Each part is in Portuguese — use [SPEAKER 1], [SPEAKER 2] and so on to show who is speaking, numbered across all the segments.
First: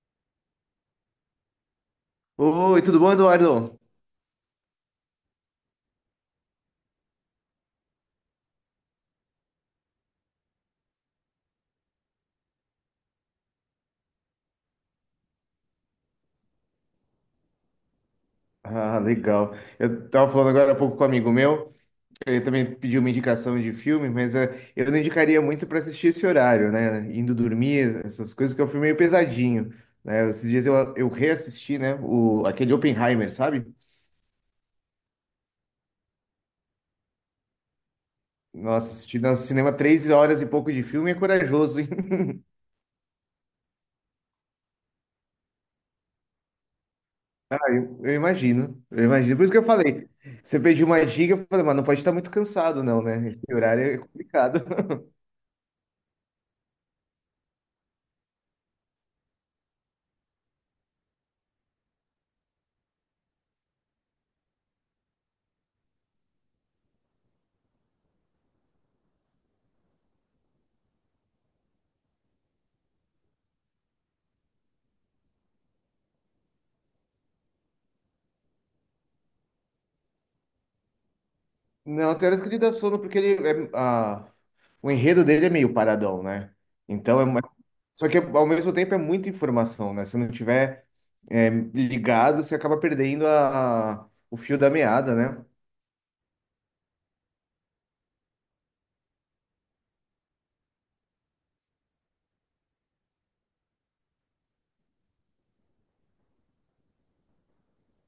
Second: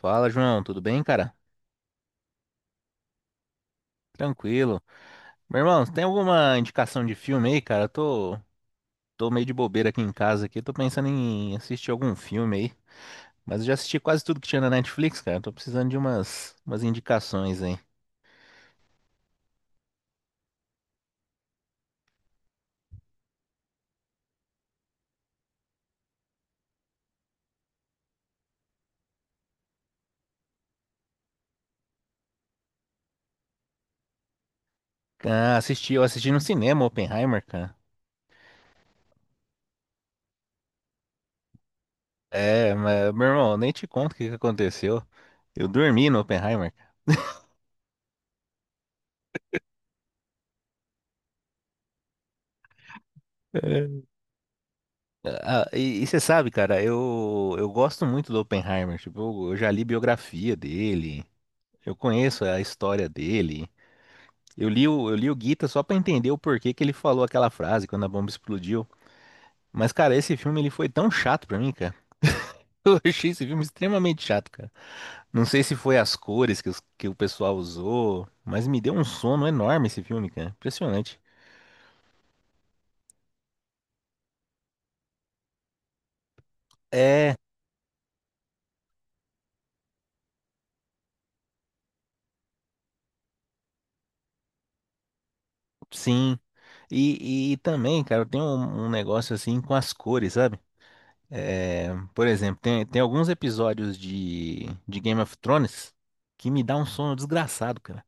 [SPEAKER 1] Fala, João, tudo bem, cara?
[SPEAKER 2] Oi, tudo bom, Eduardo?
[SPEAKER 1] Tranquilo. Meu irmão, você tem alguma indicação de filme aí, cara? Eu tô meio de bobeira aqui em casa aqui, tô pensando em assistir algum filme aí. Mas eu já assisti quase tudo que tinha na Netflix, cara. Tô precisando de umas indicações aí.
[SPEAKER 2] Ah, legal. Eu tava falando agora há pouco com um amigo meu, ele também pediu uma indicação de filme, mas eu não indicaria muito para assistir esse horário, né? Indo dormir, essas coisas, que é um filme meio pesadinho, né? Esses dias eu reassisti, né? O, aquele Oppenheimer, sabe?
[SPEAKER 1] Ah, eu assisti no cinema Oppenheimer, cara.
[SPEAKER 2] Nossa, assisti no cinema três horas e pouco de filme é corajoso, hein?
[SPEAKER 1] É, mas, meu irmão, nem te conto o que que aconteceu. Eu dormi no Oppenheimer.
[SPEAKER 2] Eu imagino, eu imagino. Por isso que eu falei, você pediu uma dica, eu falei, mas não pode estar muito cansado, não, né? Esse horário é
[SPEAKER 1] É.
[SPEAKER 2] complicado.
[SPEAKER 1] Ah, e você sabe, cara, eu gosto muito do Oppenheimer. Tipo, eu já li biografia dele. Eu conheço a história dele. Eu li o Gita só pra entender o porquê que ele falou aquela frase quando a bomba explodiu. Mas, cara, esse filme ele foi tão chato pra mim, cara. Eu achei esse filme extremamente chato, cara. Não sei se foi as cores que o pessoal usou, mas me deu um sono enorme esse filme, cara. Impressionante.
[SPEAKER 2] Não, tem horas que ele dá sono porque ele é, o enredo dele é meio paradão, né? Então é
[SPEAKER 1] É,
[SPEAKER 2] uma- Só que ao mesmo tempo é muita informação, né? Se não tiver é, ligado, você acaba perdendo a, o fio da meada, né?
[SPEAKER 1] sim. E também, cara, tem um negócio assim com as cores, sabe? É, por exemplo, tem alguns episódios de Game of Thrones que me dá um sono desgraçado, cara.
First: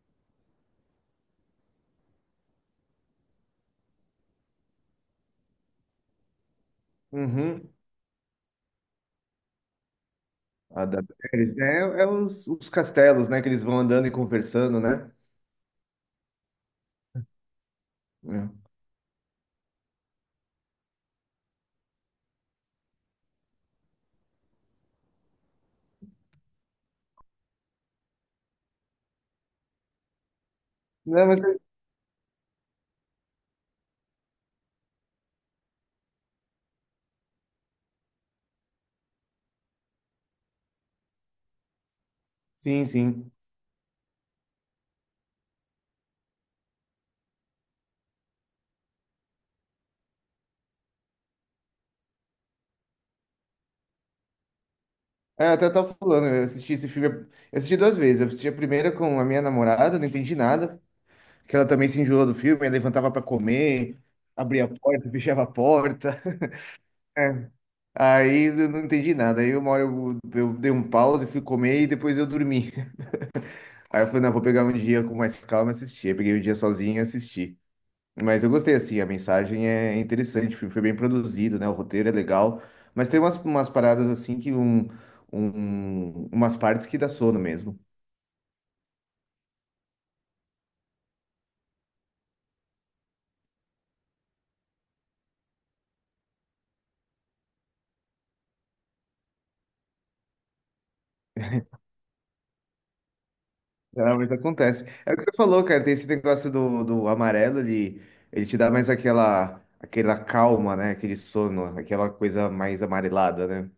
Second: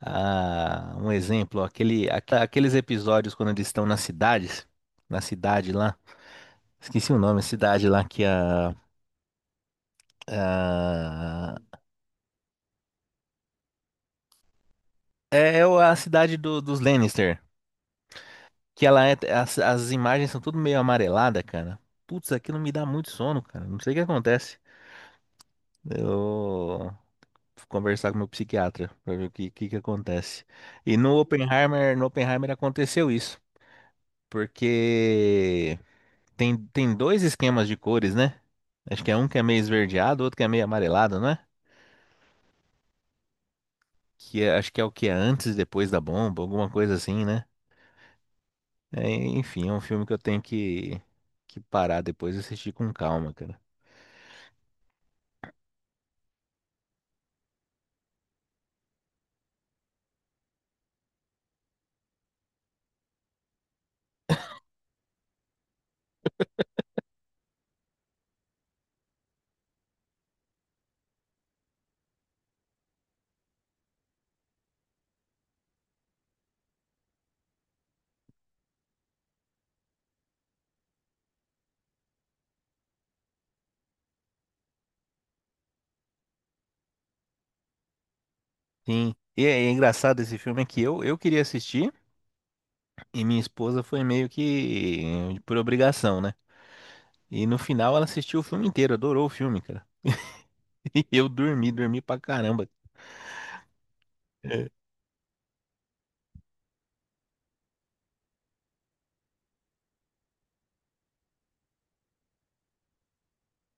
[SPEAKER 1] Ah, um exemplo, aqueles episódios quando eles estão nas cidades, na cidade lá, esqueci o nome, a
[SPEAKER 2] Uhum.
[SPEAKER 1] cidade lá que
[SPEAKER 2] A da Daenerys,
[SPEAKER 1] a-
[SPEAKER 2] né? É, é os castelos, né? Que eles vão andando e conversando, né?
[SPEAKER 1] a cidade dos Lannister,
[SPEAKER 2] É.
[SPEAKER 1] que as imagens são tudo meio amarelada, cara. Putz, aquilo me dá muito sono, cara. Não sei o que acontece. Eu vou conversar com meu psiquiatra pra ver que que acontece. E no
[SPEAKER 2] Não, mas é,
[SPEAKER 1] Oppenheimer, no Oppenheimer aconteceu isso, porque tem dois esquemas de cores, né? Acho que é um que é meio esverdeado, outro que é meio amarelado, não é?
[SPEAKER 2] sim, sim.
[SPEAKER 1] Acho que é o que é antes e depois da bomba, alguma coisa assim, né? É, enfim, é um filme que eu tenho que parar depois e assistir com calma, cara.
[SPEAKER 2] É, eu até tava falando, eu assisti esse filme, eu assisti duas vezes. Eu assisti a primeira com a minha namorada, não entendi nada. Que ela também se enjoou do filme, ela levantava para comer, abria a porta, fechava a porta. É. Aí eu não entendi nada. Aí uma hora eu dei um pause, fui comer e depois eu dormi. Aí eu falei, não, vou pegar um dia com mais calma e assistir. Aí peguei o dia sozinho e assisti. Mas eu gostei, assim, a mensagem é interessante, o filme foi bem produzido, né? O roteiro é legal. Mas tem umas paradas assim que umas partes que dá sono mesmo.
[SPEAKER 1] Sim. E é engraçado, esse filme é que eu queria assistir e minha esposa foi meio que por obrigação, né? E no final ela assistiu o filme inteiro, adorou o filme, cara. E eu dormi, dormi pra caramba.
[SPEAKER 2] Não, mas acontece. É o que você falou, cara. Tem esse negócio do, do amarelo, ele te dá mais aquela, aquela calma, né? Aquele sono, aquela coisa mais amarelada, né?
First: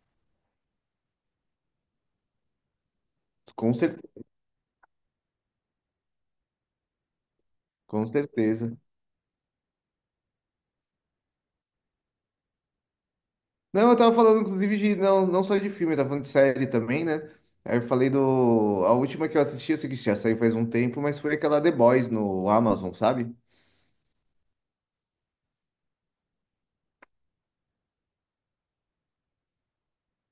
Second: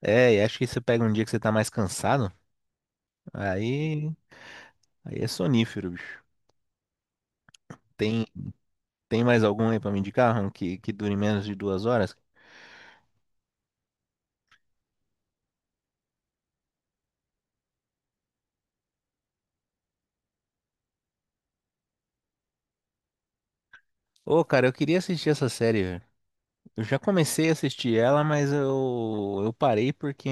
[SPEAKER 1] É, e acho que você pega um dia que você tá mais cansado,
[SPEAKER 2] Com
[SPEAKER 1] aí
[SPEAKER 2] certeza,
[SPEAKER 1] Aí é sonífero, bicho.
[SPEAKER 2] com
[SPEAKER 1] Tem,
[SPEAKER 2] certeza.
[SPEAKER 1] tem mais algum aí pra me indicar, Ron, que dure menos de 2 horas?
[SPEAKER 2] Não, eu tava falando, inclusive, de não, não só de filme, eu tava falando de série também, né? Aí eu falei do. A última que eu assisti, eu sei que já saiu faz um tempo, mas foi aquela The Boys no Amazon, sabe?
[SPEAKER 1] Ô, cara, eu queria assistir essa série, velho. Eu já comecei a assistir ela, mas eu parei porque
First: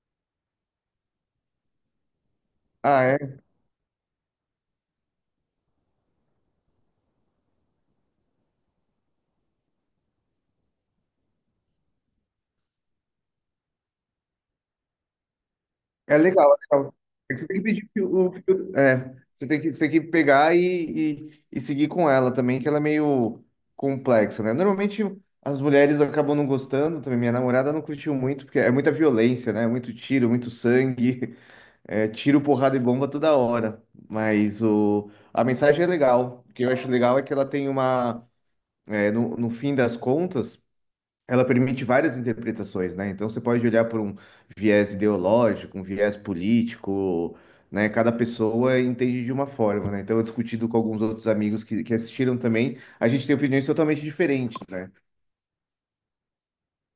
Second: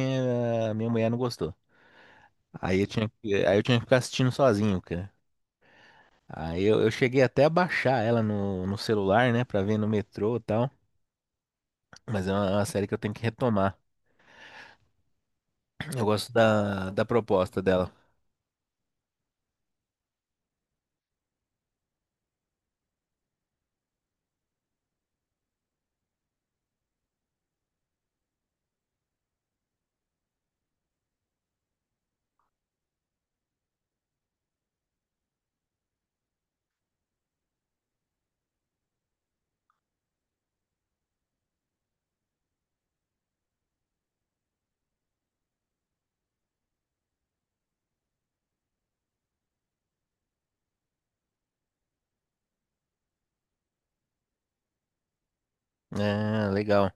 [SPEAKER 1] a minha mulher não gostou. Aí eu tinha,
[SPEAKER 2] Ah,
[SPEAKER 1] que- aí eu tinha que ficar assistindo sozinho, cara. Aí eu cheguei até a baixar ela no celular, né, pra ver no metrô e tal. Mas é uma série que eu tenho que retomar. Eu
[SPEAKER 2] é
[SPEAKER 1] gosto
[SPEAKER 2] legal, é
[SPEAKER 1] da,
[SPEAKER 2] legal.
[SPEAKER 1] da
[SPEAKER 2] É que você tem
[SPEAKER 1] proposta
[SPEAKER 2] que pedir
[SPEAKER 1] dela.
[SPEAKER 2] o filtro. É, você tem que pegar e seguir com ela também, que ela é meio complexa, né? Normalmente as mulheres acabam não gostando também. Minha namorada não curtiu muito, porque é muita violência, né? Muito tiro, muito sangue, é, tiro, porrada e bomba toda hora. Mas o, a mensagem é legal. O que eu acho legal é que ela tem uma. É, no, no fim das contas ela permite várias interpretações, né? Então você pode olhar por um viés ideológico, um viés político, né? Cada pessoa entende de uma forma, né? Então, eu discutido com alguns outros amigos que assistiram também, a gente tem opiniões totalmente diferentes, né?
[SPEAKER 1] É, legal.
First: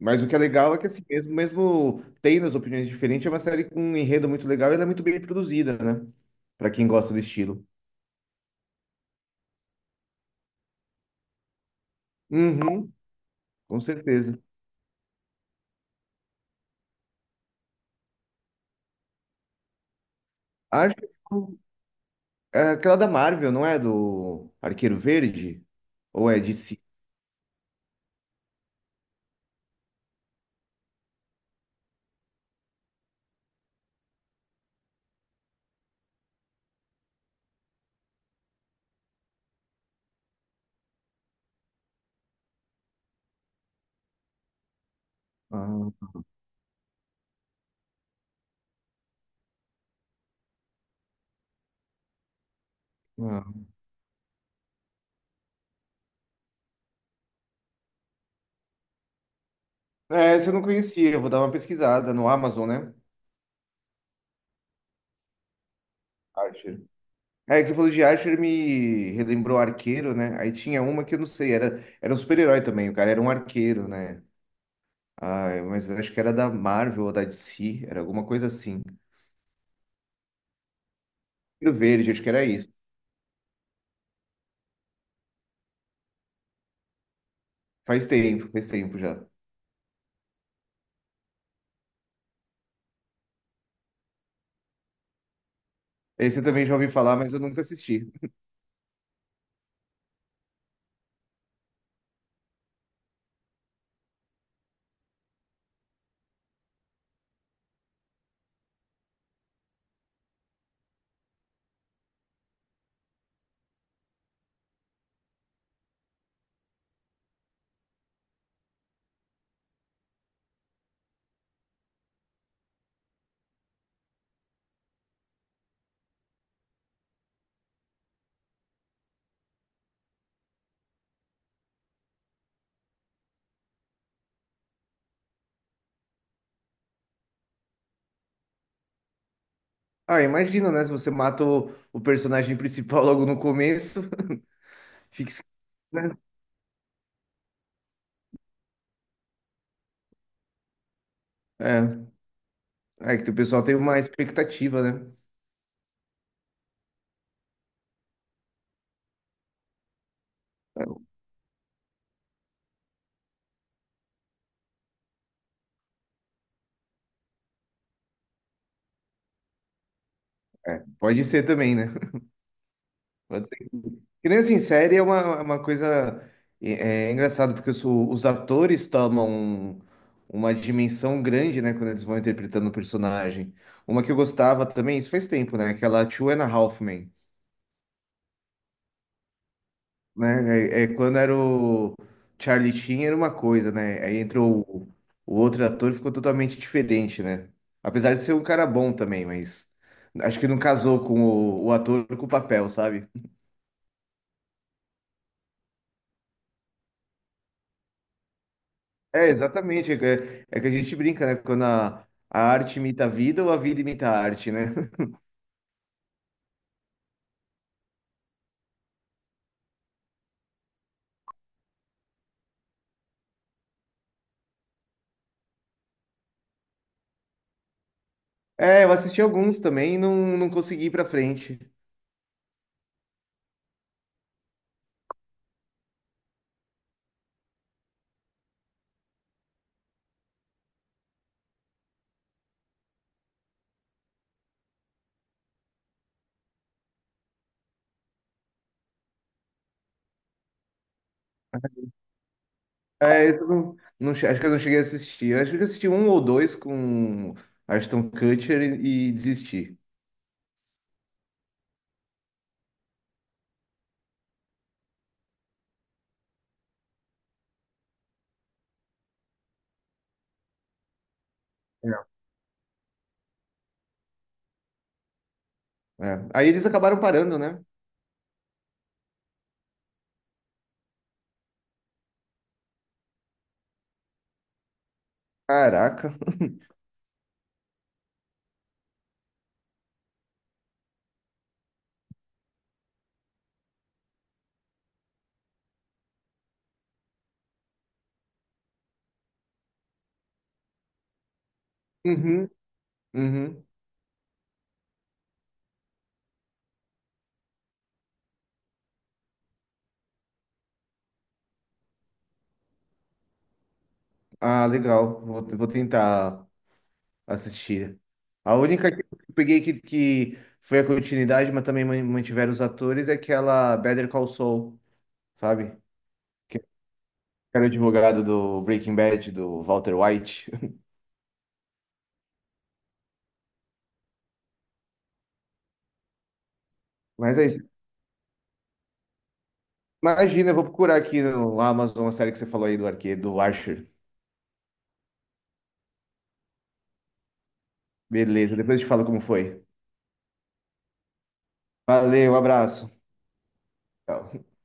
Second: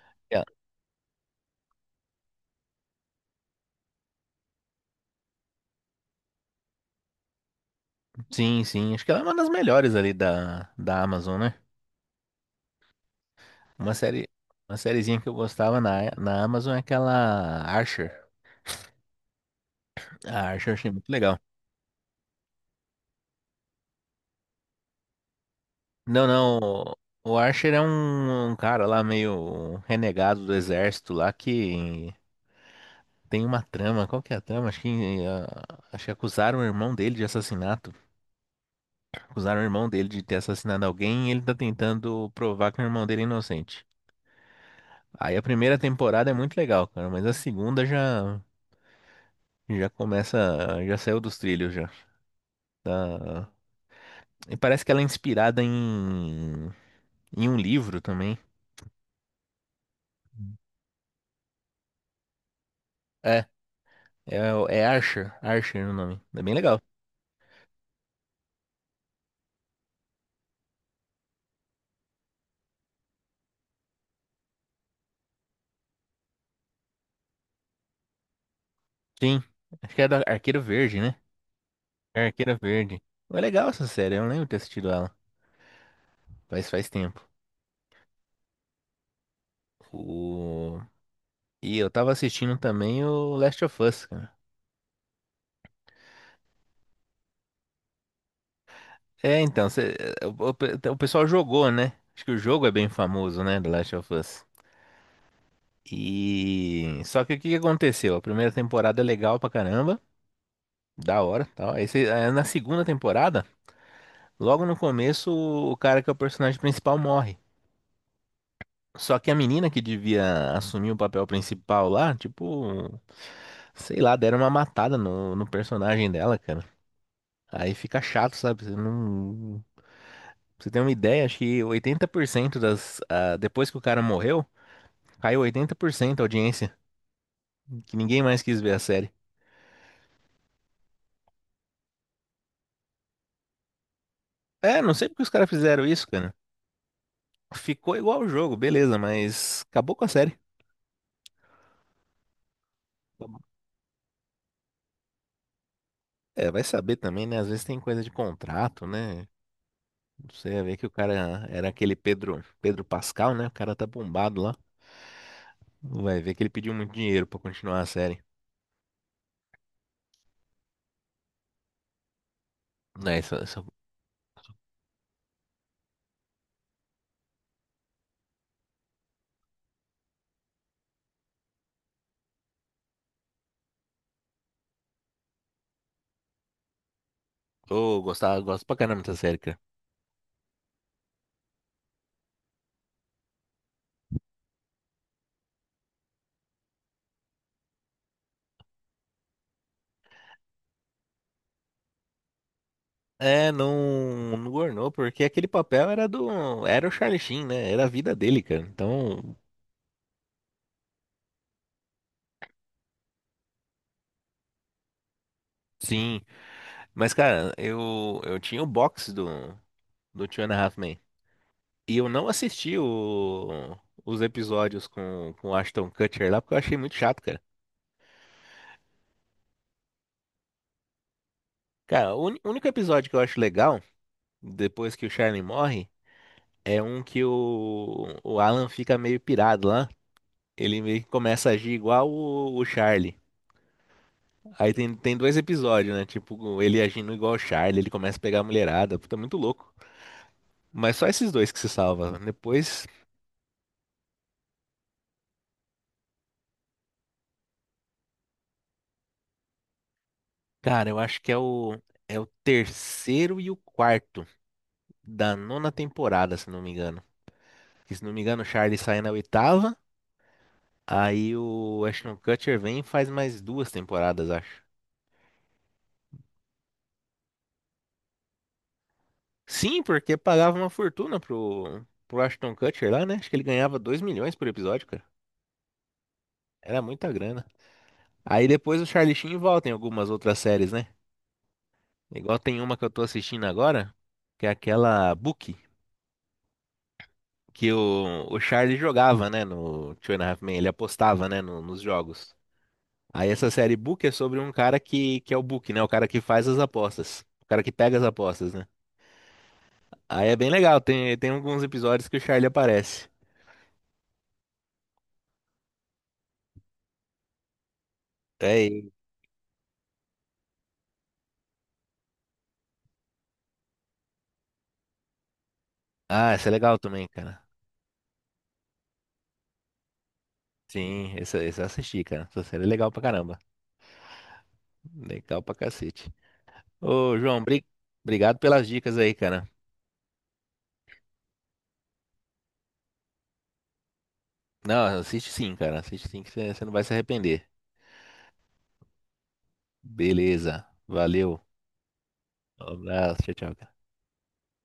[SPEAKER 2] Mas o que é
[SPEAKER 1] É,
[SPEAKER 2] legal é que assim mesmo, mesmo tendo as opiniões diferentes, é uma série com um enredo muito legal e ela é muito bem produzida, né? Para quem gosta do estilo.
[SPEAKER 1] sim, sim. Acho que ela é uma das melhores ali da Amazon, né?
[SPEAKER 2] Uhum, com
[SPEAKER 1] Uma série,
[SPEAKER 2] certeza.
[SPEAKER 1] uma sériezinha que eu gostava na Amazon é aquela Archer. A Archer eu achei
[SPEAKER 2] Acho
[SPEAKER 1] muito
[SPEAKER 2] que
[SPEAKER 1] legal.
[SPEAKER 2] é aquela da Marvel, não é? Do Arqueiro Verde?
[SPEAKER 1] Não,
[SPEAKER 2] Ou é de
[SPEAKER 1] não,
[SPEAKER 2] si?
[SPEAKER 1] o Archer é um cara lá meio renegado do exército lá que tem uma trama. Qual que é a trama? Acho que acusaram o irmão dele de assassinato. Acusaram o irmão dele de ter assassinado alguém e ele tá tentando provar que o irmão dele é inocente. Aí a primeira temporada é muito legal, cara, mas a segunda já, começa, já saiu dos trilhos já. E parece que ela é inspirada em um livro também.
[SPEAKER 2] É, essa eu não conhecia, eu vou dar uma pesquisada no Amazon, né?
[SPEAKER 1] É, é Archer, Archer é o nome. É bem legal.
[SPEAKER 2] Archer. É, que você falou de Archer me relembrou Arqueiro, né? Aí tinha uma que eu não sei, era um super-herói também, o cara era um arqueiro, né? Ah, mas acho que era da Marvel ou da DC, era alguma coisa assim.
[SPEAKER 1] Sim, acho que é da Arqueiro Verde, né?
[SPEAKER 2] Arqueiro Verde, acho
[SPEAKER 1] É
[SPEAKER 2] que era
[SPEAKER 1] Arqueira
[SPEAKER 2] isso.
[SPEAKER 1] Verde. É legal essa série, eu não lembro de ter assistido ela. Faz tempo.
[SPEAKER 2] Faz tempo já.
[SPEAKER 1] O... E eu tava assistindo também o Last of Us, cara.
[SPEAKER 2] Esse eu também já ouvi falar, mas eu nunca assisti.
[SPEAKER 1] É, então, o pessoal jogou, né? Acho que o jogo é bem famoso, né? Do Last of Us. E. Só que o que que aconteceu? A primeira temporada é legal pra caramba. Da hora, tal. Na segunda temporada, logo no começo, o cara que é o personagem principal morre. Só que a menina que devia assumir o papel principal lá, tipo, sei lá, deram uma matada no personagem dela, cara. Aí fica chato, sabe? Você não. pra Você tem uma ideia, acho que 80% depois que o cara morreu, caiu 80% a audiência, que ninguém mais quis ver a série.
[SPEAKER 2] Ah, imagina, né? Se você mata o personagem principal logo no começo,
[SPEAKER 1] É, não sei porque os
[SPEAKER 2] fica esquisito,
[SPEAKER 1] caras fizeram isso,
[SPEAKER 2] né?
[SPEAKER 1] cara. Ficou igual o jogo, beleza, mas acabou com a série.
[SPEAKER 2] É, é que o pessoal tem uma expectativa, né?
[SPEAKER 1] É, vai saber também, né? Às vezes tem coisa de contrato, né? Você vai ver que o cara era aquele Pedro, Pedro Pascal, né? O cara tá bombado lá. Vai ver que ele pediu muito dinheiro pra continuar a série.
[SPEAKER 2] É, pode ser também, né?
[SPEAKER 1] É, isso,
[SPEAKER 2] Pode ser.
[SPEAKER 1] isso,
[SPEAKER 2] Que nem assim, série é uma coisa é, é engraçado porque os atores tomam uma dimensão grande, né, quando eles vão interpretando o personagem. Uma que eu gostava também, isso faz tempo, né? Aquela Two and a Half Men,
[SPEAKER 1] eu gostava, gosto pra caramba dessa série, cara.
[SPEAKER 2] né? É, é quando era o Charlie Sheen era uma coisa, né? Aí entrou o outro ator e ficou totalmente diferente, né? Apesar de ser um cara bom também, mas acho que não casou com o ator com o papel, sabe?
[SPEAKER 1] É, não, não ornou, porque aquele papel era era o Charlie Sheen, né? Era a vida dele, cara.
[SPEAKER 2] É,
[SPEAKER 1] Então,
[SPEAKER 2] exatamente. É, é que a gente brinca, né? Quando a arte imita a vida ou a vida imita a arte, né?
[SPEAKER 1] sim. Mas, cara, eu tinha o box do Two and a Half Men. E eu não assisti os episódios com o Ashton Kutcher lá, porque eu achei muito chato, cara.
[SPEAKER 2] É, eu assisti alguns também e não, não consegui ir pra frente.
[SPEAKER 1] Cara, o único episódio que eu acho legal, depois que o Charlie morre, é um que o Alan fica meio pirado lá. Ele meio que começa a agir igual o Charlie. Aí tem dois episódios, né? Tipo, ele agindo igual o Charlie, ele começa a pegar a mulherada. Puta, é muito louco. Mas só esses dois que se salva. Depois,
[SPEAKER 2] É, eu não, acho que eu não cheguei a assistir. Eu acho que eu assisti um ou dois com Ashton Kutcher e desisti.
[SPEAKER 1] cara, eu acho que é o, terceiro e o quarto da nona temporada, se não me engano. Que, se não me engano, o Charlie sai na oitava. Aí o
[SPEAKER 2] É.
[SPEAKER 1] Ashton Kutcher vem e faz mais duas temporadas, acho.
[SPEAKER 2] É. Aí eles acabaram parando, né?
[SPEAKER 1] Sim, porque pagava uma fortuna pro Ashton Kutcher lá, né? Acho que ele ganhava 2 milhões por episódio, cara.
[SPEAKER 2] Caraca.
[SPEAKER 1] Era muita grana. Aí depois o Charlie Sheen volta em algumas outras séries, né? Igual tem uma que eu tô assistindo agora, que é aquela Bookie, que o Charlie jogava, né? No Two and a Half Men, ele apostava, né? Nos jogos.
[SPEAKER 2] Uhum,
[SPEAKER 1] Aí essa
[SPEAKER 2] uhum.
[SPEAKER 1] série Book é sobre um cara que é o Book, né? O cara que faz as apostas. O cara que pega as apostas, né? Aí é bem legal, tem alguns episódios que o Charlie aparece.
[SPEAKER 2] Ah, legal. Vou, vou tentar assistir. A
[SPEAKER 1] É ele.
[SPEAKER 2] única que eu peguei que foi a continuidade, mas também mantiveram os atores, é aquela Better Call Saul, sabe?
[SPEAKER 1] Ah, essa é
[SPEAKER 2] Que
[SPEAKER 1] legal também, cara.
[SPEAKER 2] era o advogado do Breaking Bad, do Walter White.
[SPEAKER 1] Sim, essa eu assisti, cara. Essa série é legal pra caramba. Legal pra cacete. Ô,
[SPEAKER 2] Mas
[SPEAKER 1] João,
[SPEAKER 2] é isso.
[SPEAKER 1] obrigado pelas dicas aí, cara.
[SPEAKER 2] Imagina, eu vou procurar aqui no Amazon a série que você falou aí do arqueiro, do Archer.
[SPEAKER 1] Não, assiste sim, cara. Assiste sim que você não vai se arrepender.
[SPEAKER 2] Beleza, depois eu te falo como foi.
[SPEAKER 1] Beleza. Valeu.
[SPEAKER 2] Valeu, um
[SPEAKER 1] Um
[SPEAKER 2] abraço.
[SPEAKER 1] abraço. Tchau, tchau.
[SPEAKER 2] Tchau.